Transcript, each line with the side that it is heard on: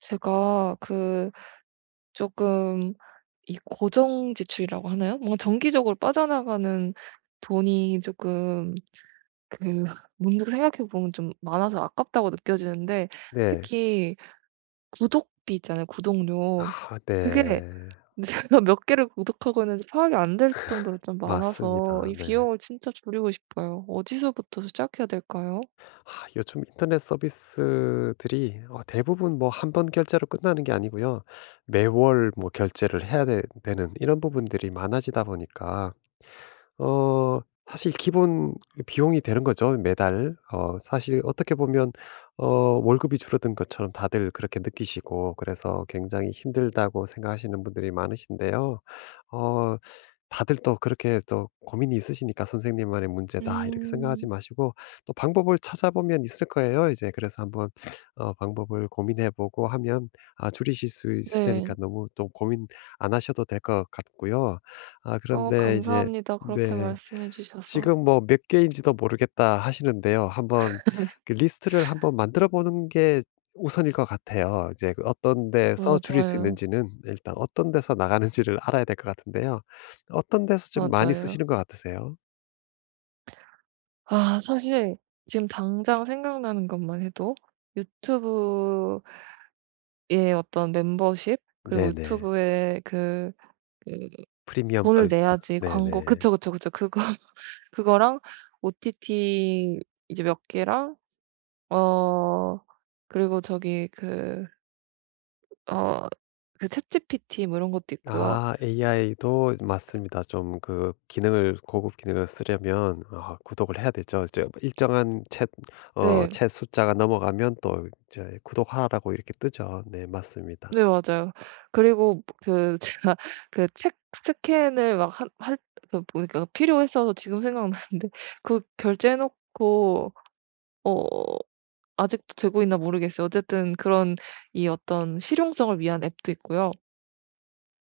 right: 제가 그 조금 이 고정 지출이라고 하나요? 뭔가 정기적으로 빠져나가는 돈이 조금 그 문득 생각해 보면 좀 많아서 아깝다고 느껴지는데
left: 네.
right: 특히 구독비 있잖아요, 구독료.
left: 아
right: 그게
left: 네.
right: 제가 몇 개를 구독하고 있는지 파악이 안 될 정도로 좀 많아서
left: 맞습니다.
right: 이
left: 네.
right: 비용을 진짜 줄이고 싶어요. 어디서부터 시작해야 될까요?
left: 아 요즘 인터넷 서비스들이 대부분 뭐 한 번 결제로 끝나는 게 아니고요. 매월 뭐 결제를 해야 되 되는 이런 부분들이 많아지다 보니까 어 사실 기본 비용이 되는 거죠, 매달. 사실 어떻게 보면 어 월급이 줄어든 것처럼 다들 그렇게 느끼시고, 그래서 굉장히 힘들다고 생각하시는 분들이 많으신데요. 어 다들 또 그렇게 또 고민이 있으시니까 '선생님만의 문제다.' 이렇게 생각하지
right: 음.
left: 마시고 또 방법을 찾아보면 있을 거예요. 이제 그래서 한번 방법을 고민해 보고 하면 아 줄이실 수 있을 테니까
right: 네.
left: 너무 또 고민 안 하셔도 될 것 같고요. 아
right: 어
left: 그런데 이제
right: 감사합니다. 그렇게
left: 네.
right: 말씀해 주셔서.
left: 지금 뭐 몇 개인지도 모르겠다 하시는데요. 한번 그 리스트를 한번 만들어 보는 게 우선일 것 같아요. 이제 그 어떤 데서 줄일 수
right: 맞아요.
left: 있는지는 일단 어떤 데서 나가는지를 알아야 될 것 같은데요. 어떤 데서 좀 많이 쓰시는
right: 맞아요.
left: 것 같으세요?
right: 아 사실 지금 당장 생각나는 것만 해도 유튜브의 어떤 멤버십, 그리고
left: 네네.
right: 유튜브에 그
left: 프리미엄
right: 돈을
left: 서비스.
right: 내야지 광고.
left: 네네.
right: 그쵸, 그쵸, 그쵸. 그거 그거랑 OTT 이제 몇 개랑 어 그리고 저기 그 어 그 챗지피티 뭐 이런 것도 있고요.
left: 아 AI도 맞습니다. 좀 그 기능을, 고급 기능을 쓰려면 아 구독을 해야 되죠. 이제 일정한 챗
right: 네.
left: 챗 숫자가 넘어가면 또 이제 구독하라고 이렇게 뜨죠. 네 맞습니다.
right: 네 맞아요. 그리고 그 제가 그 책 스캔을 막 한 할 그 보니까 필요했어서 지금 생각나는데 그 결제해 놓고 어 아직도 되고 있나 모르겠어요. 어쨌든 그런 이 어떤 실용성을 위한 앱도 있고요.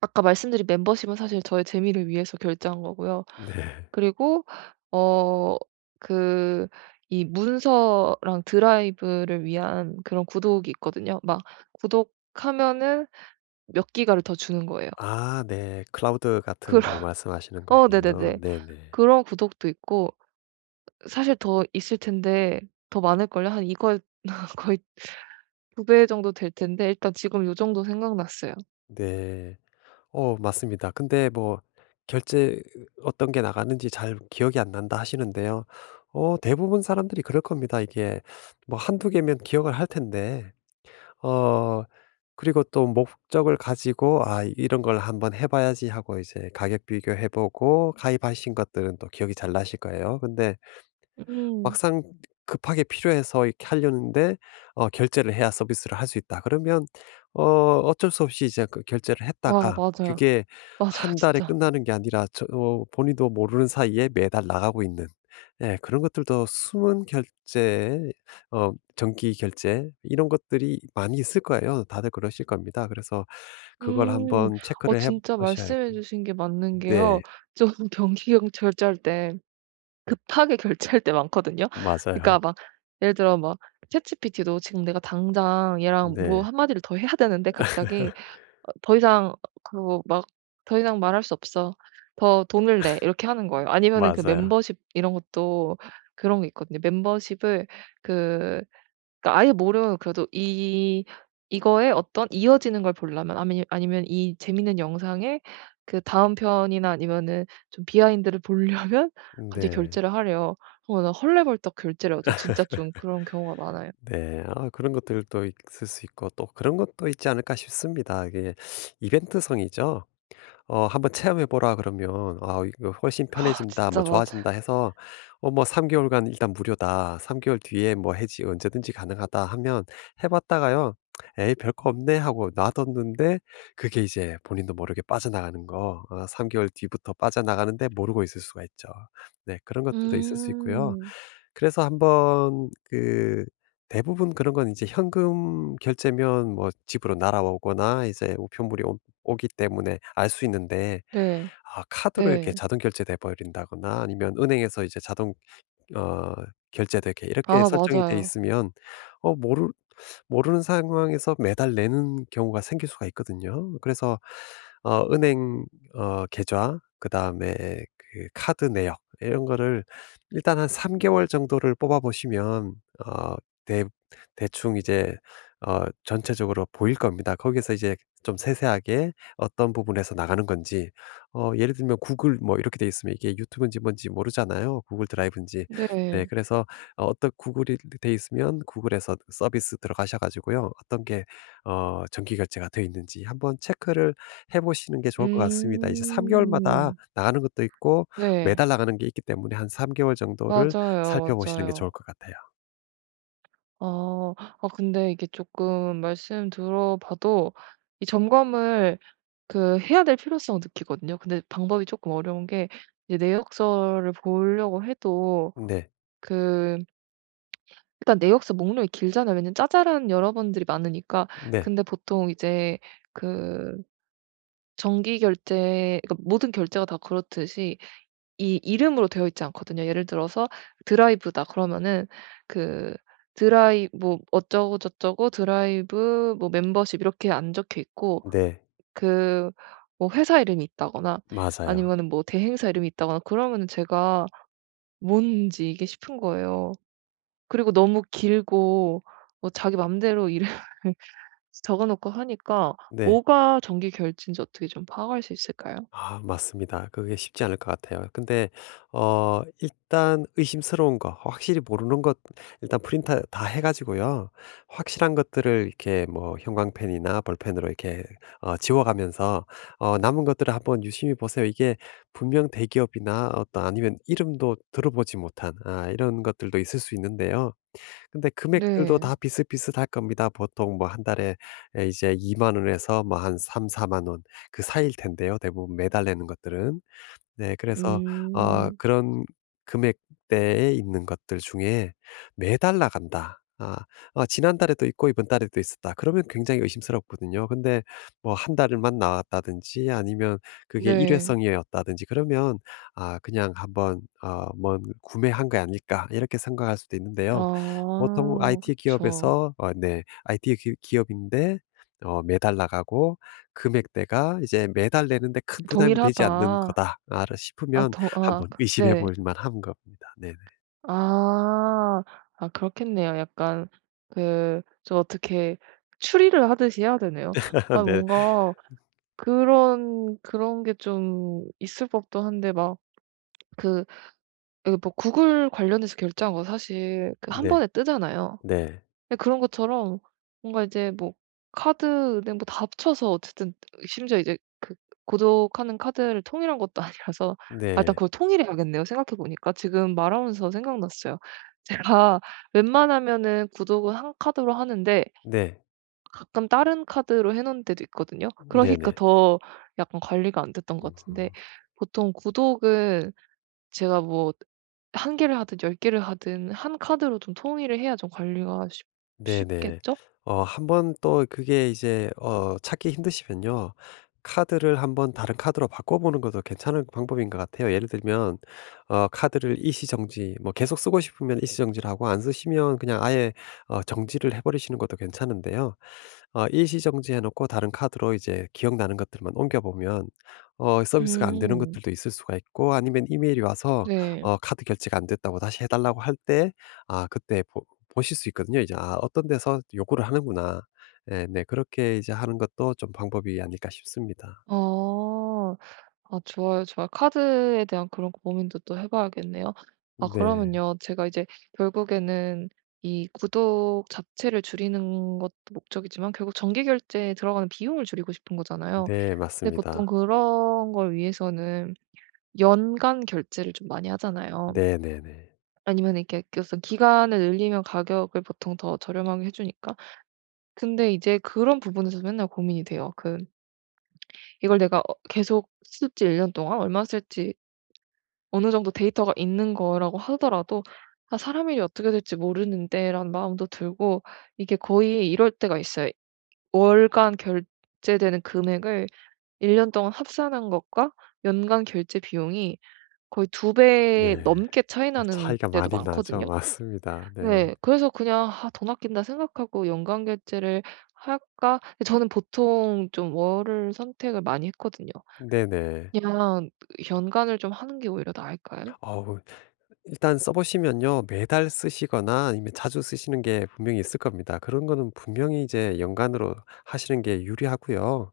right: 아까 말씀드린 멤버십은 사실 저의 재미를 위해서 결제한 거고요.
left: 네.
right: 그리고 어 그 이 문서랑 드라이브를 위한 그런 구독이 있거든요. 막 구독하면은 몇 기가를 더 주는 거예요.
left: 아 네. 클라우드 같은
right: 그런
left: 거 말씀하시는
right: 어
left: 거군요.
right: 네네네.
left: 네네.
right: 그런 구독도 있고 사실 더 있을 텐데 더 많을걸요? 한 이거에 거의 2배 정도 될 텐데 일단 지금 요 정도 생각났어요.
left: 네. 맞습니다. 근데 뭐 결제 어떤 게 나가는지 잘 기억이 안 난다 하시는데요. 대부분 사람들이 그럴 겁니다. 이게 뭐 한두 개면 기억을 할 텐데 어 그리고 또 목적을 가지고 '아 이런 걸 한번 해 봐야지.' 하고 이제 가격 비교해 보고 가입하신 것들은 또 기억이 잘 나실 거예요. 근데
right: 음.
left: 막상 급하게 필요해서 이렇게 하려는데 결제를 해야 서비스를 할 수 있다. 그러면 어 어쩔 수 없이 이제 그 결제를
right: 와
left: 했다가
right: 맞아요.
left: 그게
right: 맞아요
left: 한 달에
right: 진짜.
left: 끝나는 게 아니라 저 본인도 모르는 사이에 매달 나가고 있는, 예 그런 것들도, 숨은 결제 정기 결제 이런 것들이 많이 있을 거예요. 다들 그러실 겁니다. 그래서 그걸
right: 음.
left: 한번
right: 어
left: 체크를 해
right: 진짜
left: 보셔야 할
right: 말씀해
left: 건.
right: 주신 게 맞는
left: 네.
right: 게요. 좀 경기경 결제할 때 급하게 결제할 때 많거든요.
left: 맞아요.
right: 그러니까 막 예를 들어 막 챗GPT도 지금 내가 당장 얘랑 뭐
left: 네.
right: 한 마디를 더 해야 되는데 갑자기 어 "더 이상 그 막 더 이상 말할 수 없어. 더 돈을 내." 이렇게 하는 거예요. 아니면은 그
left: 맞아요.
right: 멤버십 이런 것도 그런 게 있거든요. 멤버십을 그 그러니까 아예 모르면 그래도 이 이거에 어떤 이어지는 걸 보려면 아미 아니면 이 재밌는 영상의 그 다음 편이나 아니면은 좀 비하인드를 보려면 갑자기
left: 네.
right: 결제를 하래요. 어 나 헐레벌떡 결제를 하죠. 진짜 좀 그런 경우가 많아요.
left: 네. 아 그런 것들도 있을 수 있고, 또 그런 것도 있지 않을까 싶습니다. 이게 이벤트성이죠. "한번 체험해 보라." 그러면 "아 이거 훨씬
right: 아
left: 편해진다." 뭐
right: 진짜
left: "좋아진다."
right: 맞아요.
left: 해서 뭐 "3 개월간 일단 무료다. 3 개월 뒤에 뭐 해지 언제든지 가능하다." 하면 해 봤다가요. '에이 별거 없네.' 하고 놔뒀는데, 그게 이제 본인도 모르게 빠져나가는 거, 3 개월 뒤부터 빠져나가는데 모르고 있을 수가 있죠. 네 그런 것들도 있을 수 있고요.
right: 음.
left: 그래서 한번 그 대부분 그런 건 이제 현금 결제면 뭐 집으로 날아오거나 이제 우편물이 온 오기 때문에 알 수 있는데,
right: 네.
left: 아 카드로 이렇게
right: 네.
left: 자동 결제돼 버린다거나 아니면 은행에서 이제 자동 어 결제되게 이렇게
right: 아
left: 설정이 돼
right: 맞아요.
left: 있으면 어 모르 모르는 상황에서 매달 내는 경우가 생길 수가 있거든요. 그래서 은행 계좌 그다음에 그 카드 내역 이런 거를 일단 한 3 개월 정도를 뽑아 보시면 어 대 대충 이제 전체적으로 보일 겁니다. 거기서 이제 좀 세세하게 어떤 부분에서 나가는 건지, 예를 들면 구글 뭐 이렇게 돼 있으면 이게 유튜브인지 뭔지 모르잖아요, 구글 드라이브인지. 네.
right: 네.
left: 그래서 어떤 구글이 돼 있으면 구글에서 서비스 들어가셔 가지고요. 어떤 게 정기 결제가 되어 있는지 한번 체크를 해 보시는 게 좋을 것 같습니다. 이제 3 개월마다
right: 음.
left: 나가는 것도 있고
right: 네.
left: 매달 나가는 게 있기 때문에 한 3 개월 정도를
right: 맞아요,
left: 살펴보시는 게 좋을
right: 맞아요.
left: 것 같아요.
right: 아. 아 근데 이게 조금 말씀 들어봐도 이 점검을 그 해야 될 필요성을 느끼거든요. 근데 방법이 조금 어려운 게 이제 내역서를 보려고 해도
left: 네.
right: 그 일단 내역서 목록이 길잖아요. 왜냐면 짜잘한 여러 번들이 많으니까.
left: 네.
right: 근데 보통 이제 그 정기 결제, 그러니까 모든 결제가 다 그렇듯이 이 이름으로 되어 있지 않거든요. 예를 들어서 드라이브다 그러면은 그 드라이 뭐 어쩌고 저쩌고 드라이브 뭐 멤버십 이렇게 안 적혀 있고
left: 네.
right: 그 뭐 회사 이름이 있다거나
left: 맞아요.
right: 아니면은 뭐 대행사 이름이 있다거나 그러면은 제가 뭔지 이게 싶은 거예요. 그리고 너무 길고 뭐 자기 맘대로 이름을 적어 놓고 하니까
left: 네.
right: 뭐가 정기 결제인지 어떻게 좀 파악할 수 있을까요?
left: 아 맞습니다. 그게 쉽지 않을 것 같아요. 근데 일단 의심스러운 거, 확실히 모르는 것, 일단 프린터 다 해 가지고요. 확실한 것들을 이렇게 뭐 형광펜이나 볼펜으로 이렇게 지워 가면서 남은 것들을 한번 유심히 보세요. 이게 분명 대기업이나 어떤, 아니면 이름도 들어보지 못한 아 이런 것들도 있을 수 있는데요. 근데 금액들도
right: 네.
left: 다 비슷비슷할 겁니다. 보통 뭐 한 달에 에, 이제 2만 원에서 뭐 한3 4만 원 그 사이일 텐데요, 대부분 매달 내는 것들은. 네. 그래서
right: 음.
left: 그런 금액대에 있는 것들 중에 매달 나간다, 아 아, '지난달에도 있고 이번 달에도 있었다.' 그러면 굉장히 의심스럽거든요. 근데 뭐 한 달만 나왔다든지 아니면 그게
right: 네.
left: 일회성이었다든지 그러면 '아 그냥 한번 뭔 구매한 거 아닐까.' 이렇게 생각할 수도 있는데요. 보통
right: 아
left: IT
right: 그쵸.
left: 기업에서 네 IT 기 기업인데 매달 나가고 금액대가 이제 매달 내는데 큰 부담이 되지
right: "동일하다."
left: 않는 거다 아
right: 아
left: 싶으면
right: 더아
left: 한번
right: 그,
left: 의심해
right: 네.
left: 볼 만한 겁니다. 네네.
right: 아. 아 그렇겠네요. 약간 그 좀 어떻게 추리를 하듯이 해야 되네요. 아
left: 네.
right: 뭔가 그런 그런 게 좀 있을 법도 한데 막 그 예 뭐 구글 관련해서 결제한 거 사실 그 한
left: 네.
right: 번에 뜨잖아요.
left: 네.
right: 근데 그런 것처럼 뭔가 이제 뭐 카드, 은행 뭐 다 합쳐서 어쨌든 심지어 이제 그 고독하는 카드를 통일한 것도 아니라서 아 일단
left: 네.
right: 그걸 통일해야겠네요 생각해 보니까. 지금 말하면서 생각났어요. 제가 웬만하면은 구독은 한 카드로 하는데
left: 네.
right: 가끔 다른 카드로 해 놓은 때도 있거든요. 그러니까
left: 네네.
right: 더 약간 관리가 안 됐던 것 같은데
left: 음.
right: 보통 구독은 제가 뭐 한 개를 하든 열 개를 하든 한 카드로 좀 통일을 해야 좀 관리가 쉽
left: 네네.
right: 쉽겠죠?
left: 한번 또 그게 이제 찾기 힘드시면요. 카드를 한번 다른 카드로 바꿔 보는 것도 괜찮은 방법인 것 같아요. 예를 들면 카드를 일시정지, 뭐 계속 쓰고 싶으면 일시정지를 하고 안 쓰시면 그냥 아예 정지를 해 버리시는 것도 괜찮은데요. 일시정지 해 놓고 다른 카드로 이제 기억나는 것들만 옮겨 보면 서비스가 안 되는
right: 음.
left: 것들도 있을 수가 있고, 아니면 이메일이 와서
right: 네.
left: "카드 결제가 안 됐다."고 다시 해 달라고 할 때 아 그때 보 보실 수 있거든요. 이제 '아 어떤 데서 요구를 하는구나.' 네 네. 그렇게 이제 하는 것도 좀 방법이 아닐까 싶습니다.
right: 아. 아 좋아요, 좋아요. 카드에 대한 그런 고민도 또 해 봐야겠네요. 아
left: 네.
right: 그러면요. 제가 이제 결국에는 이 구독 자체를 줄이는 것도 목적이지만 결국 정기 결제에 들어가는 비용을 줄이고 싶은 거잖아요.
left: 네
right: 근데 보통
left: 맞습니다.
right: 그런 걸 위해서는 연간 결제를 좀 많이 하잖아요.
left: 네네네. 네.
right: 아니면 이렇게 어떤 기간을 늘리면 가격을 보통 더 저렴하게 해 주니까. 근데 이제 그런 부분에서 맨날 고민이 돼요. 그 이걸 내가 어 계속 쓸지1년 동안 얼마 쓸지 어느 정도 데이터가 있는 거라고 하더라도 '아 사람 일이 어떻게 될지 모르는데.'라는 마음도 들고 이게 거의 이럴 때가 있어요. 월간 결제되는 금액을 1년 동안 합산한 것과 연간 결제 비용이 거의 두
left: 네.
right: 배 넘게 차이
left: 네,
right: 나는
left: 차이가
right: 때도
left: 많이 나죠.
right: 많거든요.
left: 맞습니다. 네.
right: 네. 그래서 그냥 '아 돈 아낀다.' 생각하고 '연간 결제를 할까?' 근데 저는 보통 좀 월을 선택을 많이 했거든요.
left: 네네.
right: 그냥 연간을 좀 하는 게 오히려 나을까요?
left: 어우 일단 써 보시면요. 매달 쓰시거나 아니면 자주 쓰시는 게 분명히 있을 겁니다. 그런 거는 분명히 이제 연간으로 하시는 게 유리하고요.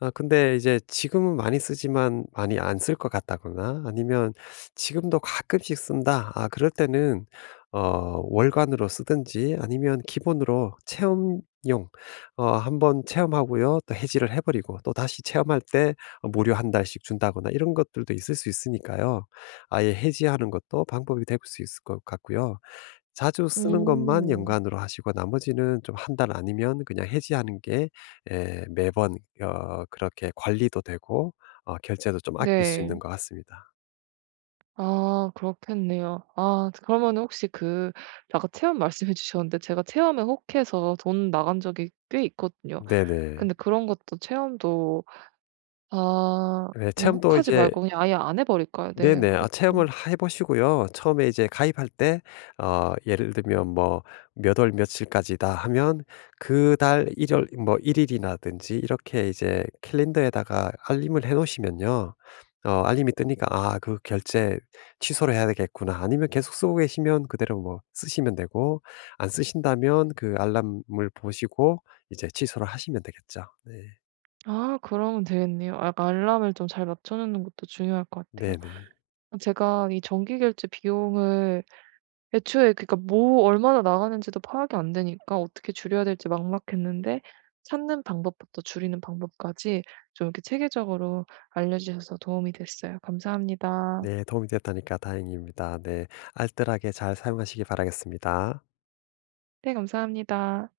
left: 아 근데 이제 지금은 많이 쓰지만 많이 안 쓸 것 같다거나 아니면 지금도 가끔씩 쓴다, 아 그럴 때는 월간으로 쓰든지 아니면 기본으로 체험용 한번 체험하고요. 또 해지를 해 버리고 또다시 체험할 때 무료 한 달씩 준다거나 이런 것들도 있을 수 있으니까요. 아예 해지하는 것도 방법이 될 수 있을 것 같고요. 자주 쓰는 것만 연
right: 음.
left: 관으로 하시고 나머지는 좀 한 달, 아니면 그냥 해지하는 게 예 매번 그렇게 관리도 되고 결제도 좀 아낄 수 있는
right: 네.
left: 것 같습니다.
right: 아 그렇겠네요. 아 그러면은 혹시 그 아까 체험 말씀해 주셨는데 제가 체험에 혹해서 돈 나간 적이 꽤 있거든요.
left: 네네.
right: 근데 그런 것도 체험도 아
left: 네.
right: 그냥
left: 체험도
right: 혹하지
left: 이제
right: 말고 그냥 아예 안 해 버릴까요? 네
left: 네네. 아
right: 그것도.
left: 체험을 해 보시고요. 처음에 이제 가입할 때 예를 들면 뭐 몇 월 며칠까지다 하면 그 달 1 월뭐 일 일이라든지 이렇게 이제 캘린더에다가 알림을 해 놓으시면요. 알림이 뜨니까 '아 그 결제 취소를 해야 되겠구나.' 아니면 계속 쓰고 계시면 그대로 뭐 쓰시면 되고, 안 쓰신다면 그 알람을 보시고 이제 취소를 하시면 되겠죠. 네.
right: 아 그러면 되겠네요. 아 약간 알람을 좀 잘 맞춰 놓는 것도 중요할 것 같아요.
left: 네네.
right: 제가 이 정기 결제 비용을 애초에 그러니까 뭐 얼마나 나가는지도 파악이 안 되니까 어떻게 줄여야 될지 막막했는데 찾는 방법부터 줄이는 방법까지 좀 이렇게 체계적으로 알려주셔서 도움이 됐어요. 감사합니다.
left: 네. 도움이 됐다니까 다행입니다. 네. 알뜰하게 잘 사용하시기 바라겠습니다.
right: 네 감사합니다.